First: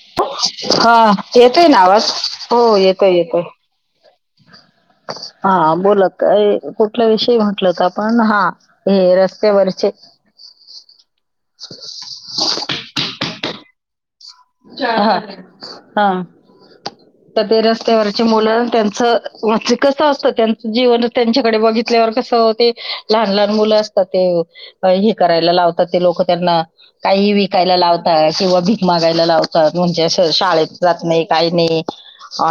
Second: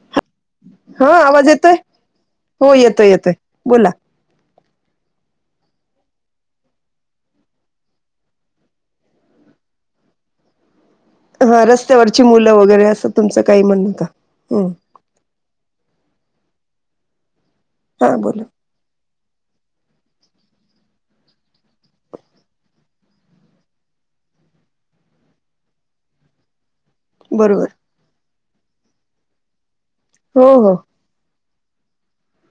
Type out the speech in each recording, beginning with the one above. [inaudible] हा येतोय ना आवाज हो येतोय येतोय. [inaudible] हा बोलत काय कुठला विषयी म्हटल होतं आपण हा हे रस्त्यावरचे [inaudible] हा रस्त्यावरची मुलं वगैरे असं तुमचं काही म्हणणं होत हा हा त ते हा रस्त्यावरची बोला मुलं त्यांचं [unintelligible] कस असतं त्यांचं जीवन त्यांच्याकडे बघितल्यावर कसं हो ते लहान लहान मुलं असता ते हे हे करायला लावतात ते लोक त्यांना काहीही बरोबर विकायला लावतात किंवा भीक मागायला लावतात म्हणजे अस हो हो शाळेत जात नाही. काही नाही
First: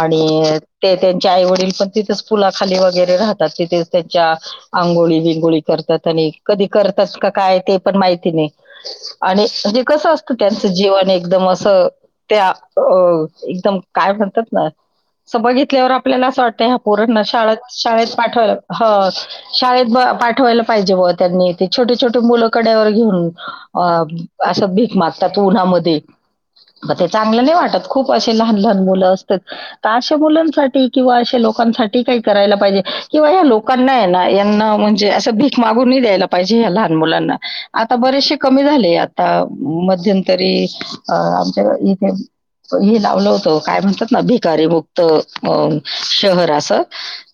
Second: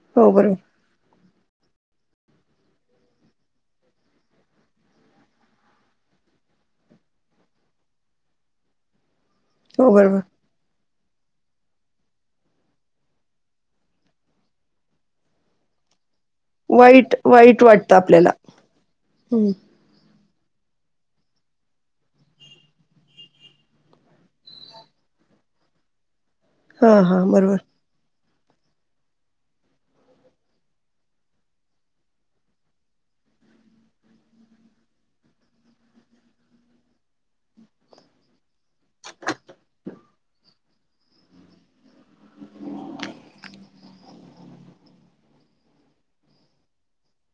हो बरोबर ते त्यांनं चे आई वडील पण तिथेच पुुलाखाली वगैरे राहतात तिथेच त्यांच्या आंघोळी विंगोळी करतात आणि कधी करतास का काय ते पण माहिती नाय. आणि हे हो कसं बरोबर असतं त्यांचं जीवन एकदम अस त त्या अ एकदम काय म्हणतात ना अस बघितल्यावर आप आपल्याला असं वाटत वाईट पोरांना शाळत वाईट वाटतं शाळेत आपल्याला पाठवाय हो हम्म. शाळेत पाठ ठवायला पाहिजे बुआ त्यांनी ते छोटे छोटे मुलं कड्यावर घेऊन अ असं भीक मगतात. उन्हामध्ये हा म ते हा चांगलं नाय बरोबर वाटत खूप अस लहान लहान मुलं असतात त शा मुलासाठी किंवा अशा लोकांसाठी काय करायला पाहिजे किंवा लोकांना हाय ना यांना म्हणजे अस भीक मागून नाय द्यायला पाहिजे हया लहान मुलांना आता बरेच शे झाले आता मध्यंतरी अ आमच्या इथे हे लावलं होतं काय म्हणतात ना भिकारी मुक्त अ शहर असं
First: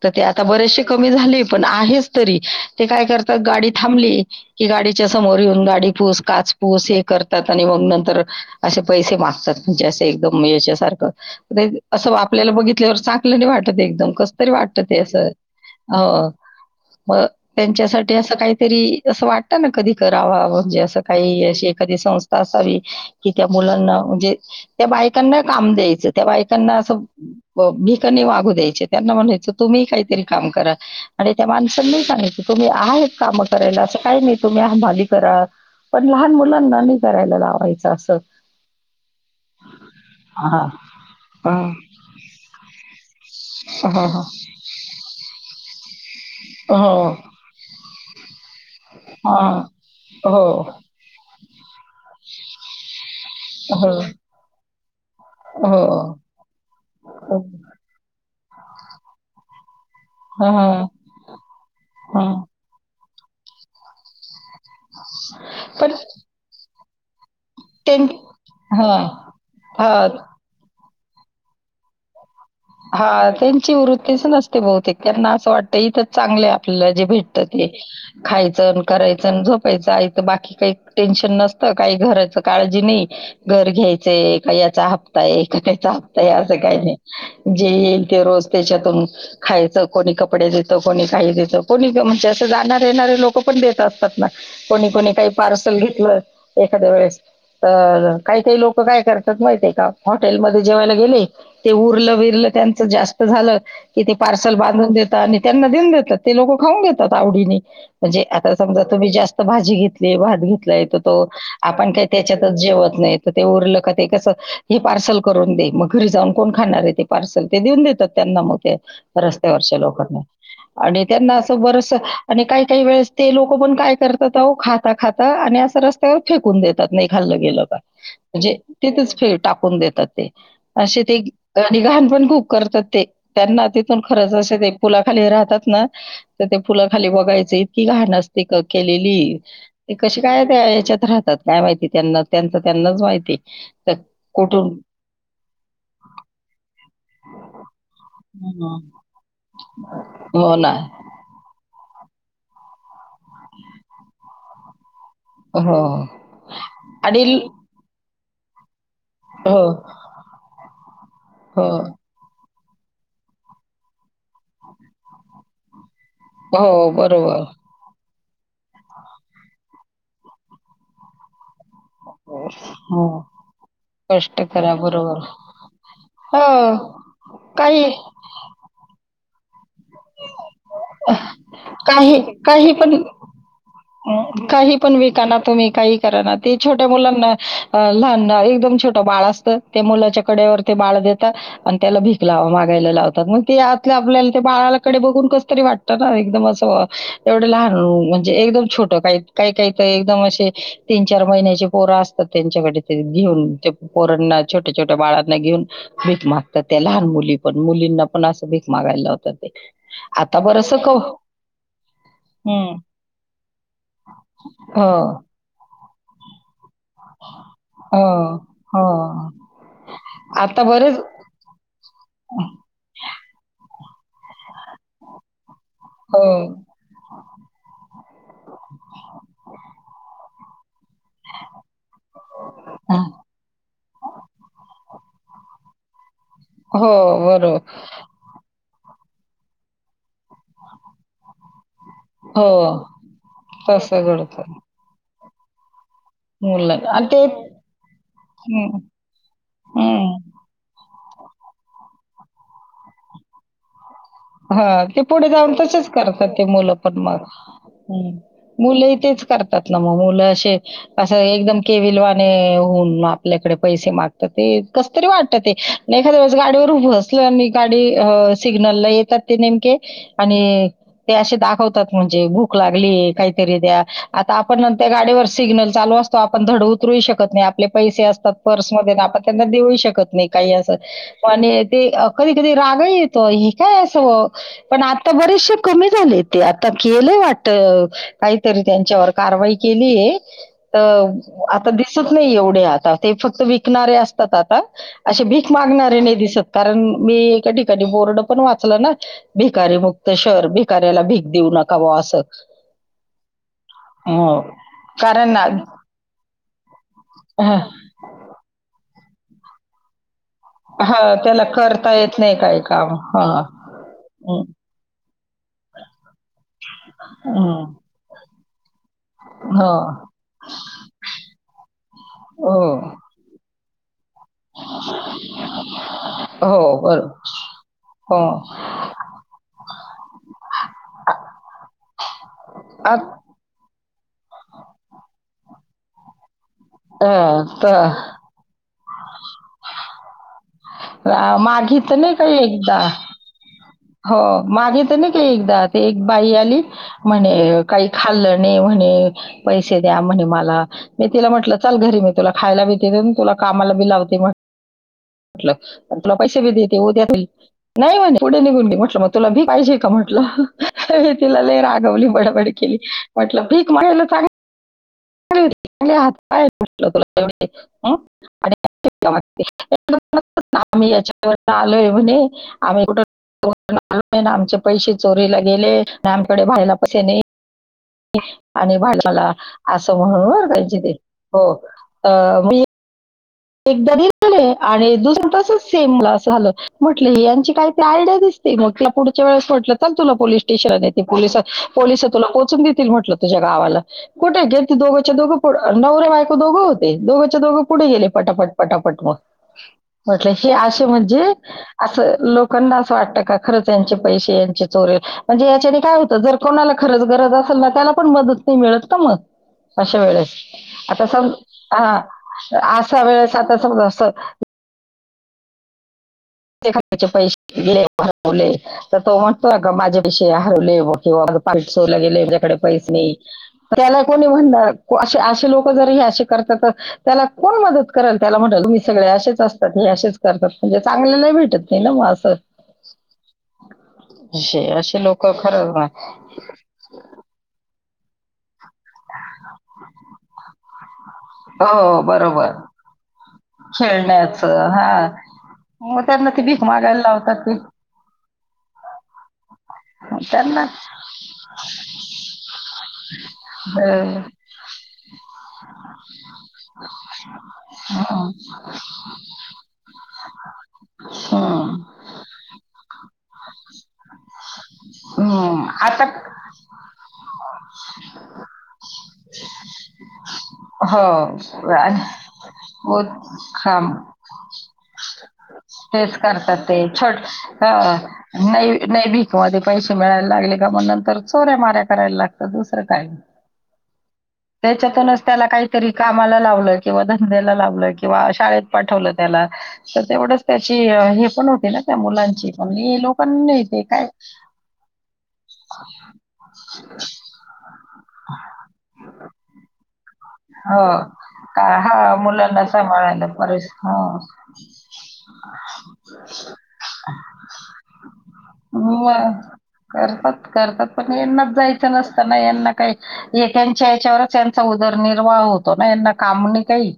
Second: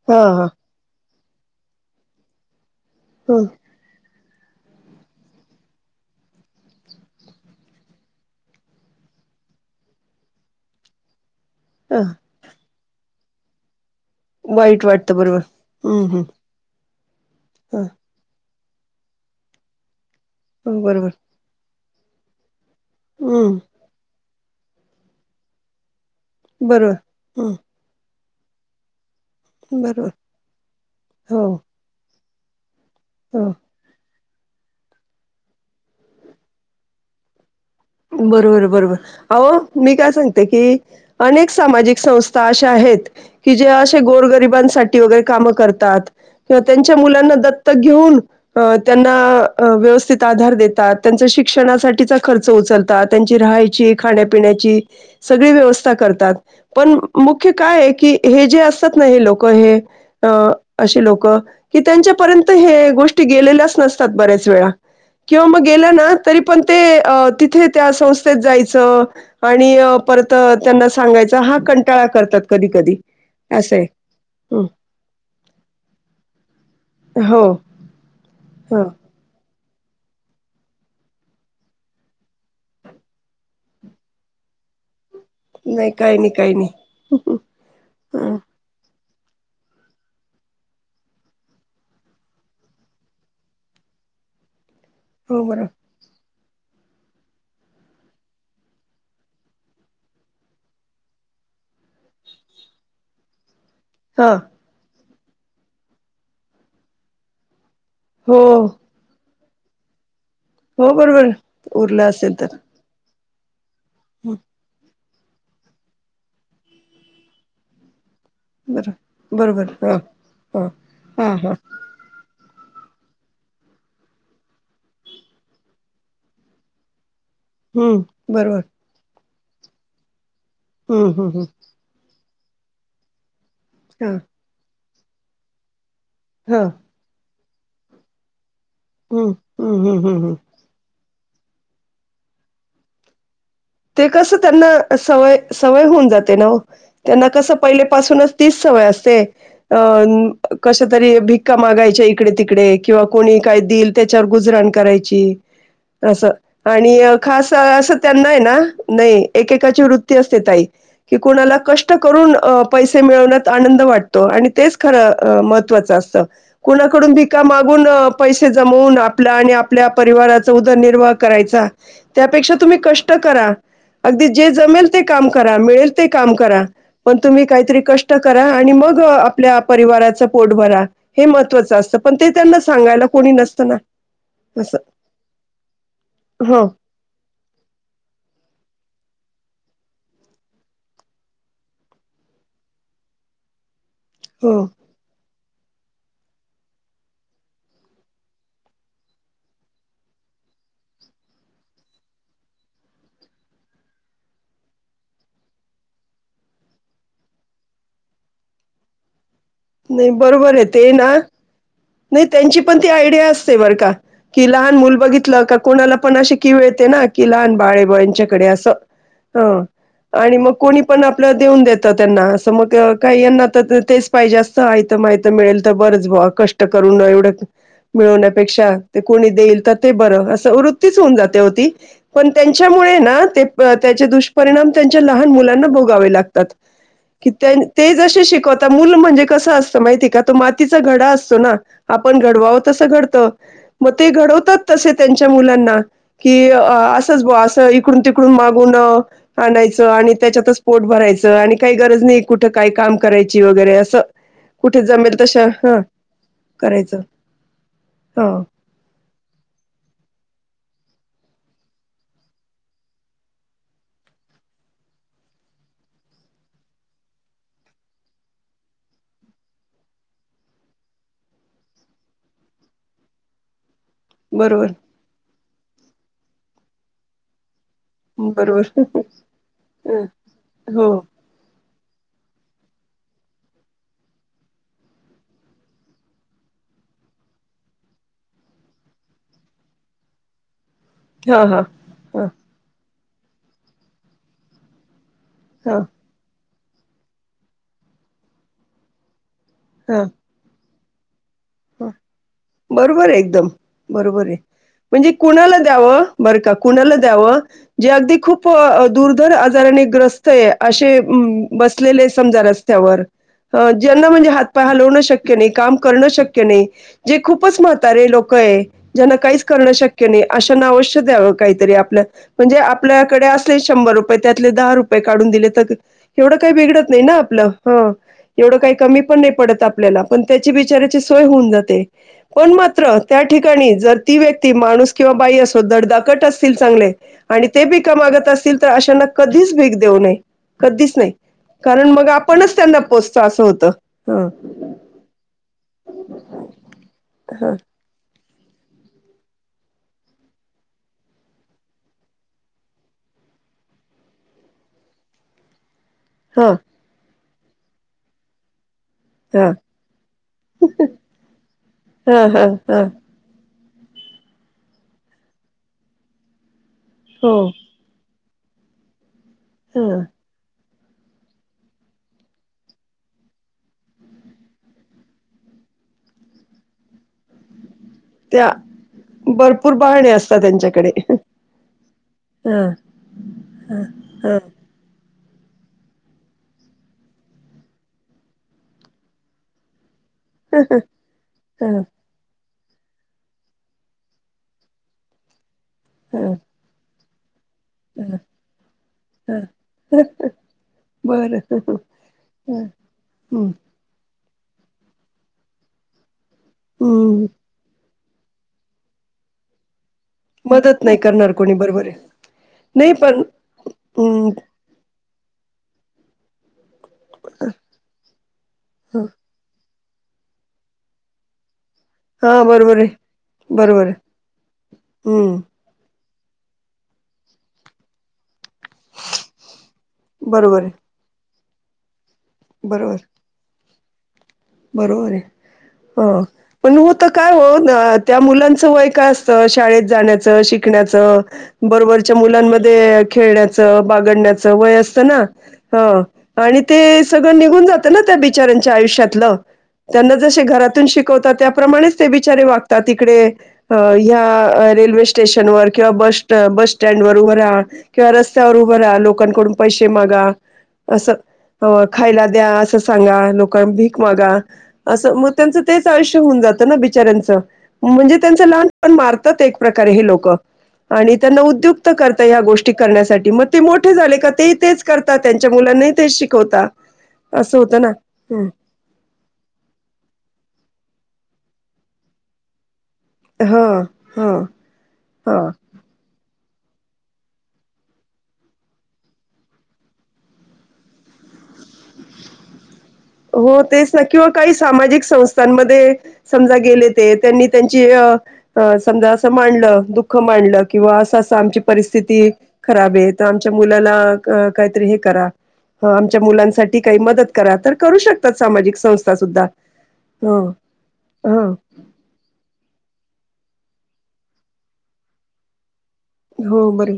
तर हा ते आता हा बरेचसे कमी झाले पण आहेचं तरी ते काय ह करतात गाडी थांबली की गाडीच्या समोर येऊन गाडी पूस काच पूस हे करतात आणि मग नंतर असे पैसे मागतात म्हणजे असे एकदम याच्यासारखं म ते हा असं आपल्याला बघितल्यावर चागं ल नाय वाटत एकदम कस तरी वाटत वाईट ते अस वाटतं बरोबर हम्म हम्म हो म हा त्यांच्यासाठी असं काहीतरी असं वाटतं ना कधी करावा हो म्हणजे असं बरोबर काही अशे एखादी संस्था असावी की, त्या हम्म मुलांना म्हणजे त्या बायकांना काम द्यायचं. त्या बाईकांना बरोबर असं भ हम्म भीका नाय मागू द्यायच्या त्यांना म्हणायचं तुम्ही बरोबर काहीतरी काम करा आणि हो त्या माणसांनी सांगयच तुम्ही आहेत काम हो करायला असं काही नाही तुम्ही हमाली करा पण लहान मुलांना नाही करायला लावायच. बरोबर बरोबर अहो मी काय सांगते की हां, अनेक हां. सामाजिक संस्था अशा आहे हेत. की जे असे हां, हां. गोरगरिबांसाठी वगैरे कामं करतात किंवा त्यांच्या हो, मुलांना दत्तक घेऊन अ त्यांना हां. व्यवस्थित हो, आधार देतात. त्यांचा शिक्षणासाठीचा खर्च उचलतात. त्यांची हो, राहायची खाण्यापिण्याची सगळी व्यवस्था हो. करतात पण मुख्य काय आहे की हे जे असतात ना हे लोक हे. अ हां, असे लोक कि हां. त्यांच्यापर्यंत हे गोष्टी गेलेल्याच नसतात बऱ्याच वेळा किंवा मग पण गेलं ना तरी पण ते तिथे त्या त्यां संस्थेत हां, जायचं आणि हां, परत त्यांना सांगायचा हा कंटाळा करतात. कधी-कधी. हा त्यांची असं आहे. वृत्तीच नसते हं. बहुतेक त्यांना असं वाटत इथंच चांगलंय आपल्या भेटत हो, ते खायच आणि हो. करायचं ते झोपायचं आईत बाकी काही टेन्शन नसतं काही घराचं काळजी नाही घर घ्यायचं. याचा हप्ता आहे की त्यांचा नाही काही हप्ताय नाही, असं नाही. काही हं. नाही जे येईल ते हं. रोज त्याच्यात. खायच कोणी कपडे देत कोणी काही देत कोणी म्हणजे अस जाणार येणारे लोक पण देतात. कोणी कोणी काही हो बरोबर. पार्सल घेतलं एखाद्या वेळेस तर काही काही लोक काय करतात माहितय का हॉटेलमध्येध्ये जेवायला गेले ते उरलं विरल. जास्त झालं की ते हां. पार्सल बांधून देतात. त्यांना देऊन देतात ते लोक खाऊन घेतात आवडीने म्हणजे हो, आता समजा तुम्ही जास्त भाजी घेतली भात घेतलाय हो तर तो बरोबर. आपण काही उरलं असेल तर. त्याच्यातच जेवत नाही ते उरलं. ते कस हं. हे पार्सल करून दे मग घरी जाऊन कोण खाणार आहे ते पार्सल ते देऊन देतात. त्यांना मग ते बरोबर, रस्त्यावरच्या बरोबर. हां, लोकांनी हां. आणि त्यांना हां, अस हां. बरचसं. आणि काही काही वेळेस ते लोक पण काय करतात खाता खाता आणि असं रस्त्यावर फेकून देतात नाही. खाल्लं गेलं का हं. म्हणजे बरोबर. तिथेच फे टाकून देतात ते हम्म हम् हम्म. लहान पण खूप करतात ते त्यांना तिथून हां, खरंच असे ते पुलाखाली राहतात ना. तर ते हां. पुलाखाली बघायच इतकी घाण असते. हं, केलेली हं, ते हं, कशी हं, हं. काय याच्यात राहतात काय माहिती त्यांना त्यांच त्यांनाच माहिती. तर ते कसं कुठून त्यांना सवय सवय होऊन जाते ना ओ. त्यांना कस पहिल्यापाासून तीच हं. सवय असते हो ना. कसं तरी भिका मागने यच्या इकडे तिकडे किंवा कोणी काय देईल त्याच्यावर गुजरण कराय. ची हो अस आणि खास अस त्यांना आहे ना. नाही हो, एकेकाची वृत्ती असते ताई की कोणाला हो, कष्ट करून पैसे मिळवण्यात आनंद वाटतो आणि तेच खरं महत्त्वाचं असतं. हो कोणाकडून भिका बरोबर. मागून पैसे जमवून आपल्या आणि आपल्या परिवाराचा उदरनिर्वाह करायचा त्यापेक्षा तुम्ही हो. कष्ट करा. अगदी कष्ट जे करा जमेल ते बरोबर. काम करा मिळेल ते काम हो करा पण तुम्ही काहीतरी काही कष्ट करा आणि मग आपल्या परिवाराच पोट भरा हे महत्वाचं असतं पण काही ते त्यांना काही पण सांगायला कोणी नसतं ना. काही असं. पण विकाना तुम्ही काही करा ना त हो, छोट्या मुलांना लहाना एकदम छोटं बाळ असतं त्या मुलाच्या कड्यावर ते बाळ देतात आणि त्याला भीक ला मागायला लावतात मग ते आपल्याला हो. बाळाकडे बघून कस तरी वाटत ना एकदम असं एवढं लहान म्हणजे एकदम छोट काही काही काही तएकदम असे तीन चार महिन्याचे पोर असतात त्यांच्याकडे घेऊन पोरना छोट्या छोट्या बाळांना घेऊन भीक मागतात त्या लहान मुली पण मुलींना पण अस भीक मागायला लावतात. ते. नाही आता बरोबर आहे बरंचसं ते क ना. नाही त्यांची हं. पण ती आयडिया असते बरं का की लहान हो, मुल बघितलं का कोणाला पण अशी की किळ ते ना की लहान हो, बाळेबईंच्याकडे असं. हो. ह आणि मग आता कोणी बरेच पण आपल्या देऊन देत त्यांना असं मग काही यांना तेच पाहिजे असत आयत मयत मिळेल तर बरंच हो बवा कष्ट करून न एवढं. मिळवण्यापेक्षा ते कोणी देईल तर ते बरं असं वृत्ती त्यांची होऊन जाती होती पण त्यांच्यामुळे ना त्यांचे दुष्परिणाम ते लहान मुलांना भोगावे लागतात हो बरोबर ते जसे शिकवतात. मूल म्हणजे कसं असतं माहिती आहे का तो मातीचा घडा असतो ना. आपण हो घडवावं तसं घडत मग तसं ते घडतं घडवतात तसे त्यांच्या मुलांना कि मुलं आणि ते असंच ब असं इकडून तिकडून मागून हं, आणायचं आणि हं. त्याच्यातच पोट भरायचं. च आणि गरज नाही कुठ काही काम करायची वगैरे असं कुठे हां, ते जमेल पुढे तश जाऊन ह. तसेच करतात ते मुलं पण मग ह हा मुलंही तेच करतात ना मग मुलं असे. असं एकदम केविलवाणीहून आपल्याकडे पैसे मागतात ते कस तरी वाटत ते. एखाद्या वळेस गाडीवर असलं आणि गाडी सिग्नल ला येत ते नेमके आणि ते असे दाखवतात म्हणजे भूक लागली काहीतरी द्या. आता आपण बरोबर त्या गाडीवर सिग्नल चालू असतो आपण धड उतरू शकत नाही आपले. पैसे असतात बरोबर पर्समध्ये आपण त्यांना देऊ शकत नाही काही असं हो म आणि. ते कधी कधी रागा येतो ह काय अस हो पण आता बरेसे कमी झलं कि, आता केल वाटत काहीतरी त्याची. त्याच्यावर कारवाई केलीय. तर हा हा आता दिसत हा नाही एवढे आता ते फक्त विकणारे असतात आता. अशे भीक हा मागणारे नाही दिसत कारण मी एका ठिकाणी बोर्ड पण वाचलं ना. भिकारी हा मुक्त शहर भिकाऱ्याला भेट देऊ नका बुवा असं. बरोबर आहे, एकदम बरोबर आहे. हं. म्हणजे कारण ना कुणाला द्यावं बरं का कुणाला द्यावं हं, जे अगदी खूप दूर दर आजाराने ग्रस्त आहे, असे हं, त्याला करता बसलेले येत नाही समजा काही काम रस्त्यावर. हा ज्यांना म्हणजे हम्म, हात पाय हलवणं शक्य नाही काम करणं शक्य जे खूपच हम्म. म्हातारे लोक आहे, ज्यांना काहीच हो करण शक्य नाही अशना अवश्य द्यावं काही. काहीतरी आपलं म्हणजे हो आपल्याकडे असतील शंभर रुपये. त्यातले दहा रुपये काढून दिले तर एवढं काही हो बिगडत नाही बरोबर ना आपलं ह. हो एवढं काही कमी पण नाही पडत आपल्याला पण त्याची बिचाऱ्याची. सवय होऊन जाते पण मात्र आत- त्या ठिकाणी जर. ती व्यक्ती माणूस किंवा बाई असो दड दाकट असतो. असतील चांगले अं, आणि ते भीक त- मागत असतील तर अशांना कधीच भीक देऊ नये. कधीच नाही आ, कारण मागित मग नाही का आपणच एकदा त्यांना पोसतो असं होतं. हो ह मागे तर नाही का एकदा ते एक बाई आली ह म्हणे काही खाल्लं म्हणे पैसे म्हणे मला मी तिला म्हटलं चल घरी मी तुला खायला बी तुला कामाला बी लावते म्हटलं. तुला पैसे बी ह देते उद्या घरी म्हने पुढे निघून गेली मग तुला भीक पाहिजे का म्हटलं तिला ले रागवली ह ह बडबड ह केली ह म्हटलं भीक माझ्याकडे काय तुला एवढे हात पाय चांगले हो एवढे अ [unintelligible] आणि ह [unintelligible] आम्ही याच्यावर आलोय म्हणे [unintelligible] आम्ही कुठ आलो आमचे पैसे चोरीला गेले ना आमकडे भायला पैसे नाही [unintelligible] त्या आणि बा मला भरपूर असं बहाणे म्हणून असतात बर [unintelligible] काायची त्यांच्याकडे ते हो ह मी ह एकदा दिलं ह ना आणि दुसर तसंच सेम झालं म्हणलं यांची काही तरी आयडिया दिसते मोठी पुढच्या वेळेस म्हटलं. चल तुला पोलीस स्टेशनला देते पोलिसात पोलीस तुला पोहचून देतील. देतील म्हटलं तुझ्या गावाला कुठे काय ती दोघच्या दोघं नवऱ्या ह ह बायको दोघंही होते दोघच्या दोघं. पुढे गेले ह पटापट पटापट मग. म्हटलं हे असे म्हणजे बर असं लोकांना असं वाटतं का खरंच यांचे. पैसे यांचे चोरले म्हणजे याच्याने काय होत जर कोणाला खरच गरज असेल ना त्याला. पण मग मदत नाही मिळत मग अशा वेळेला मदत नाही करणार कोणी बरोबर आता. आहे [unintelligible] नाही सहा पण वेळा [unintelligible] असत. [inaudible] त्याचे पैसे गेले तर तो म्हणतो आता. का माझ्या विषयी हाय लय मोठी [inaudible] चोरीला गेले हा ह्यांच्याकडे बरोबर आहे पैसे नाही बरोबर आहे. त्याला कोणी म्हणणार असे हम्म असे लोक जर हे असे. करतात तर त्याला कोण मदत करेल त्याला म्हणलं तुम्ही सगळे असेच असता आणि असेच करतात. बरोबर आहे. लय भेटत नाही ना मग अस. [unintelligible] बरोबर. असे असे बरोबर हाय लोक खरंच ना हो पण होत काय ओ न त्या मुलाचं वय काय असतं शाळेत जाण्याचं शिकण्याचं हो बरोबरच्या बरोबर मुलांमध्ये खेळण्याचं बागडण्याचं खेळण्याचं वय असत हा ना हो मग त्यांना ती आणि भीक ते मागायला सगळं लावतात ती निघून जात ना त्या त्या बिच्याऱ्याच्या आयुष्यातलं त्यांना जसे घरातून शिकवतात त्याप्रमाणेच ते बिचारे वाग ता तिकडे अं ह्या रेल्वे स्टेशनवर किंवा बस बस स्टँड वर उभं राहा. किंवा हं, रस्त्यावर उभं राहा लोकांकडून पैसे मागा. असं हं, अं खायला द्या असं सांगा लोकांन भीक मागा. असं म त्याचं हं. तेच आता आयुष्य हुन जातं ना बिचाऱ्याचं. म्हणजे त्याचं लहानपण मारतात एक प्रकारे हे लोक. हो आणि त्यांना उद्युत आणि करता या गोष्टी हो, करण्यासाठी म ते हा, मोठे झाले का ते ही तेच करतात त्यांच्या मुला तेच करतात ते छोट होतं ना अं ह नै नय भीक हो आधी पैसे मिळाय लागले का म नंतर चोऱ्यामाऱ्या कराय लागतातचं. तर काय ह ह तेच्यातूनचं ह तेला काय तरी कामाला लाव किंवा धंद्याला लावलं किंवा शाळेत पाठवलं तेला तर तेवढच त्याची हे पण हो [unintelligible] त्या मुलांची पण हे लोकांनी हो नाही ते तेच ना काय किंवा काही सामाजिक संस्थांमध्ये समजा गेले ते त्यांनी त्यांची अं अं समजा असं मांडलं दु दुःख मांडल हो. किंवा अस अस आमची का हां, परिस्थिती मुलांना खराबे तर सांभाळायला आमच्या परस मुलाला हां. काहीतरी हे करा हा आमच्या मुलांसाठी काही मदत करा तर करू शकतात सामाजिक संस्था मग सुद्धा ह करतात करतात पण ह हेंनाचं जायचं नसतं ना हेंना काय नेत्याच्या हेच्यावर यांचा उदरनिर्वाह हो तो ना यांना काम हो नाई बर काई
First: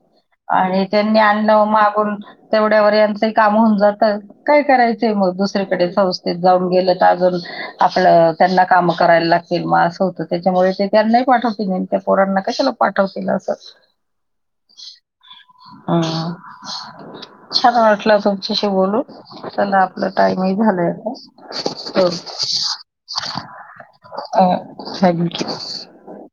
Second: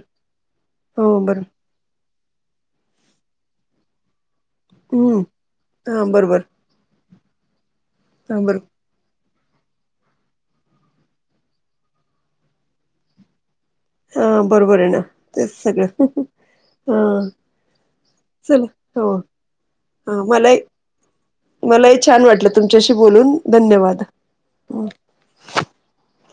आणि हो त्यांनी बर आणलं मागून तेवढ्यावर याचं ही काम हुन जात. काय करायचाय हम्म मग दुसरीकडे हा संस्थेत बरोबर जाऊन गेलं का अजून आपलं हा बर तेना काम कराय लाग म असं होतं ते त्याच्यामुळे ते त्यांनाही पाठवतील [unintelligible] पोरांना कशाला पाठवतील असं हा बरोबर आहे ना तेच सगळं हम्म हा छान वाटलं चला तुमच्याशी बोल लून हो चला आपल हा मलाही टाईमिग झालय मलाही आता. छान वाटलं तुमच्याशी बोलून धन्यवाद अं थँक [unintelligible]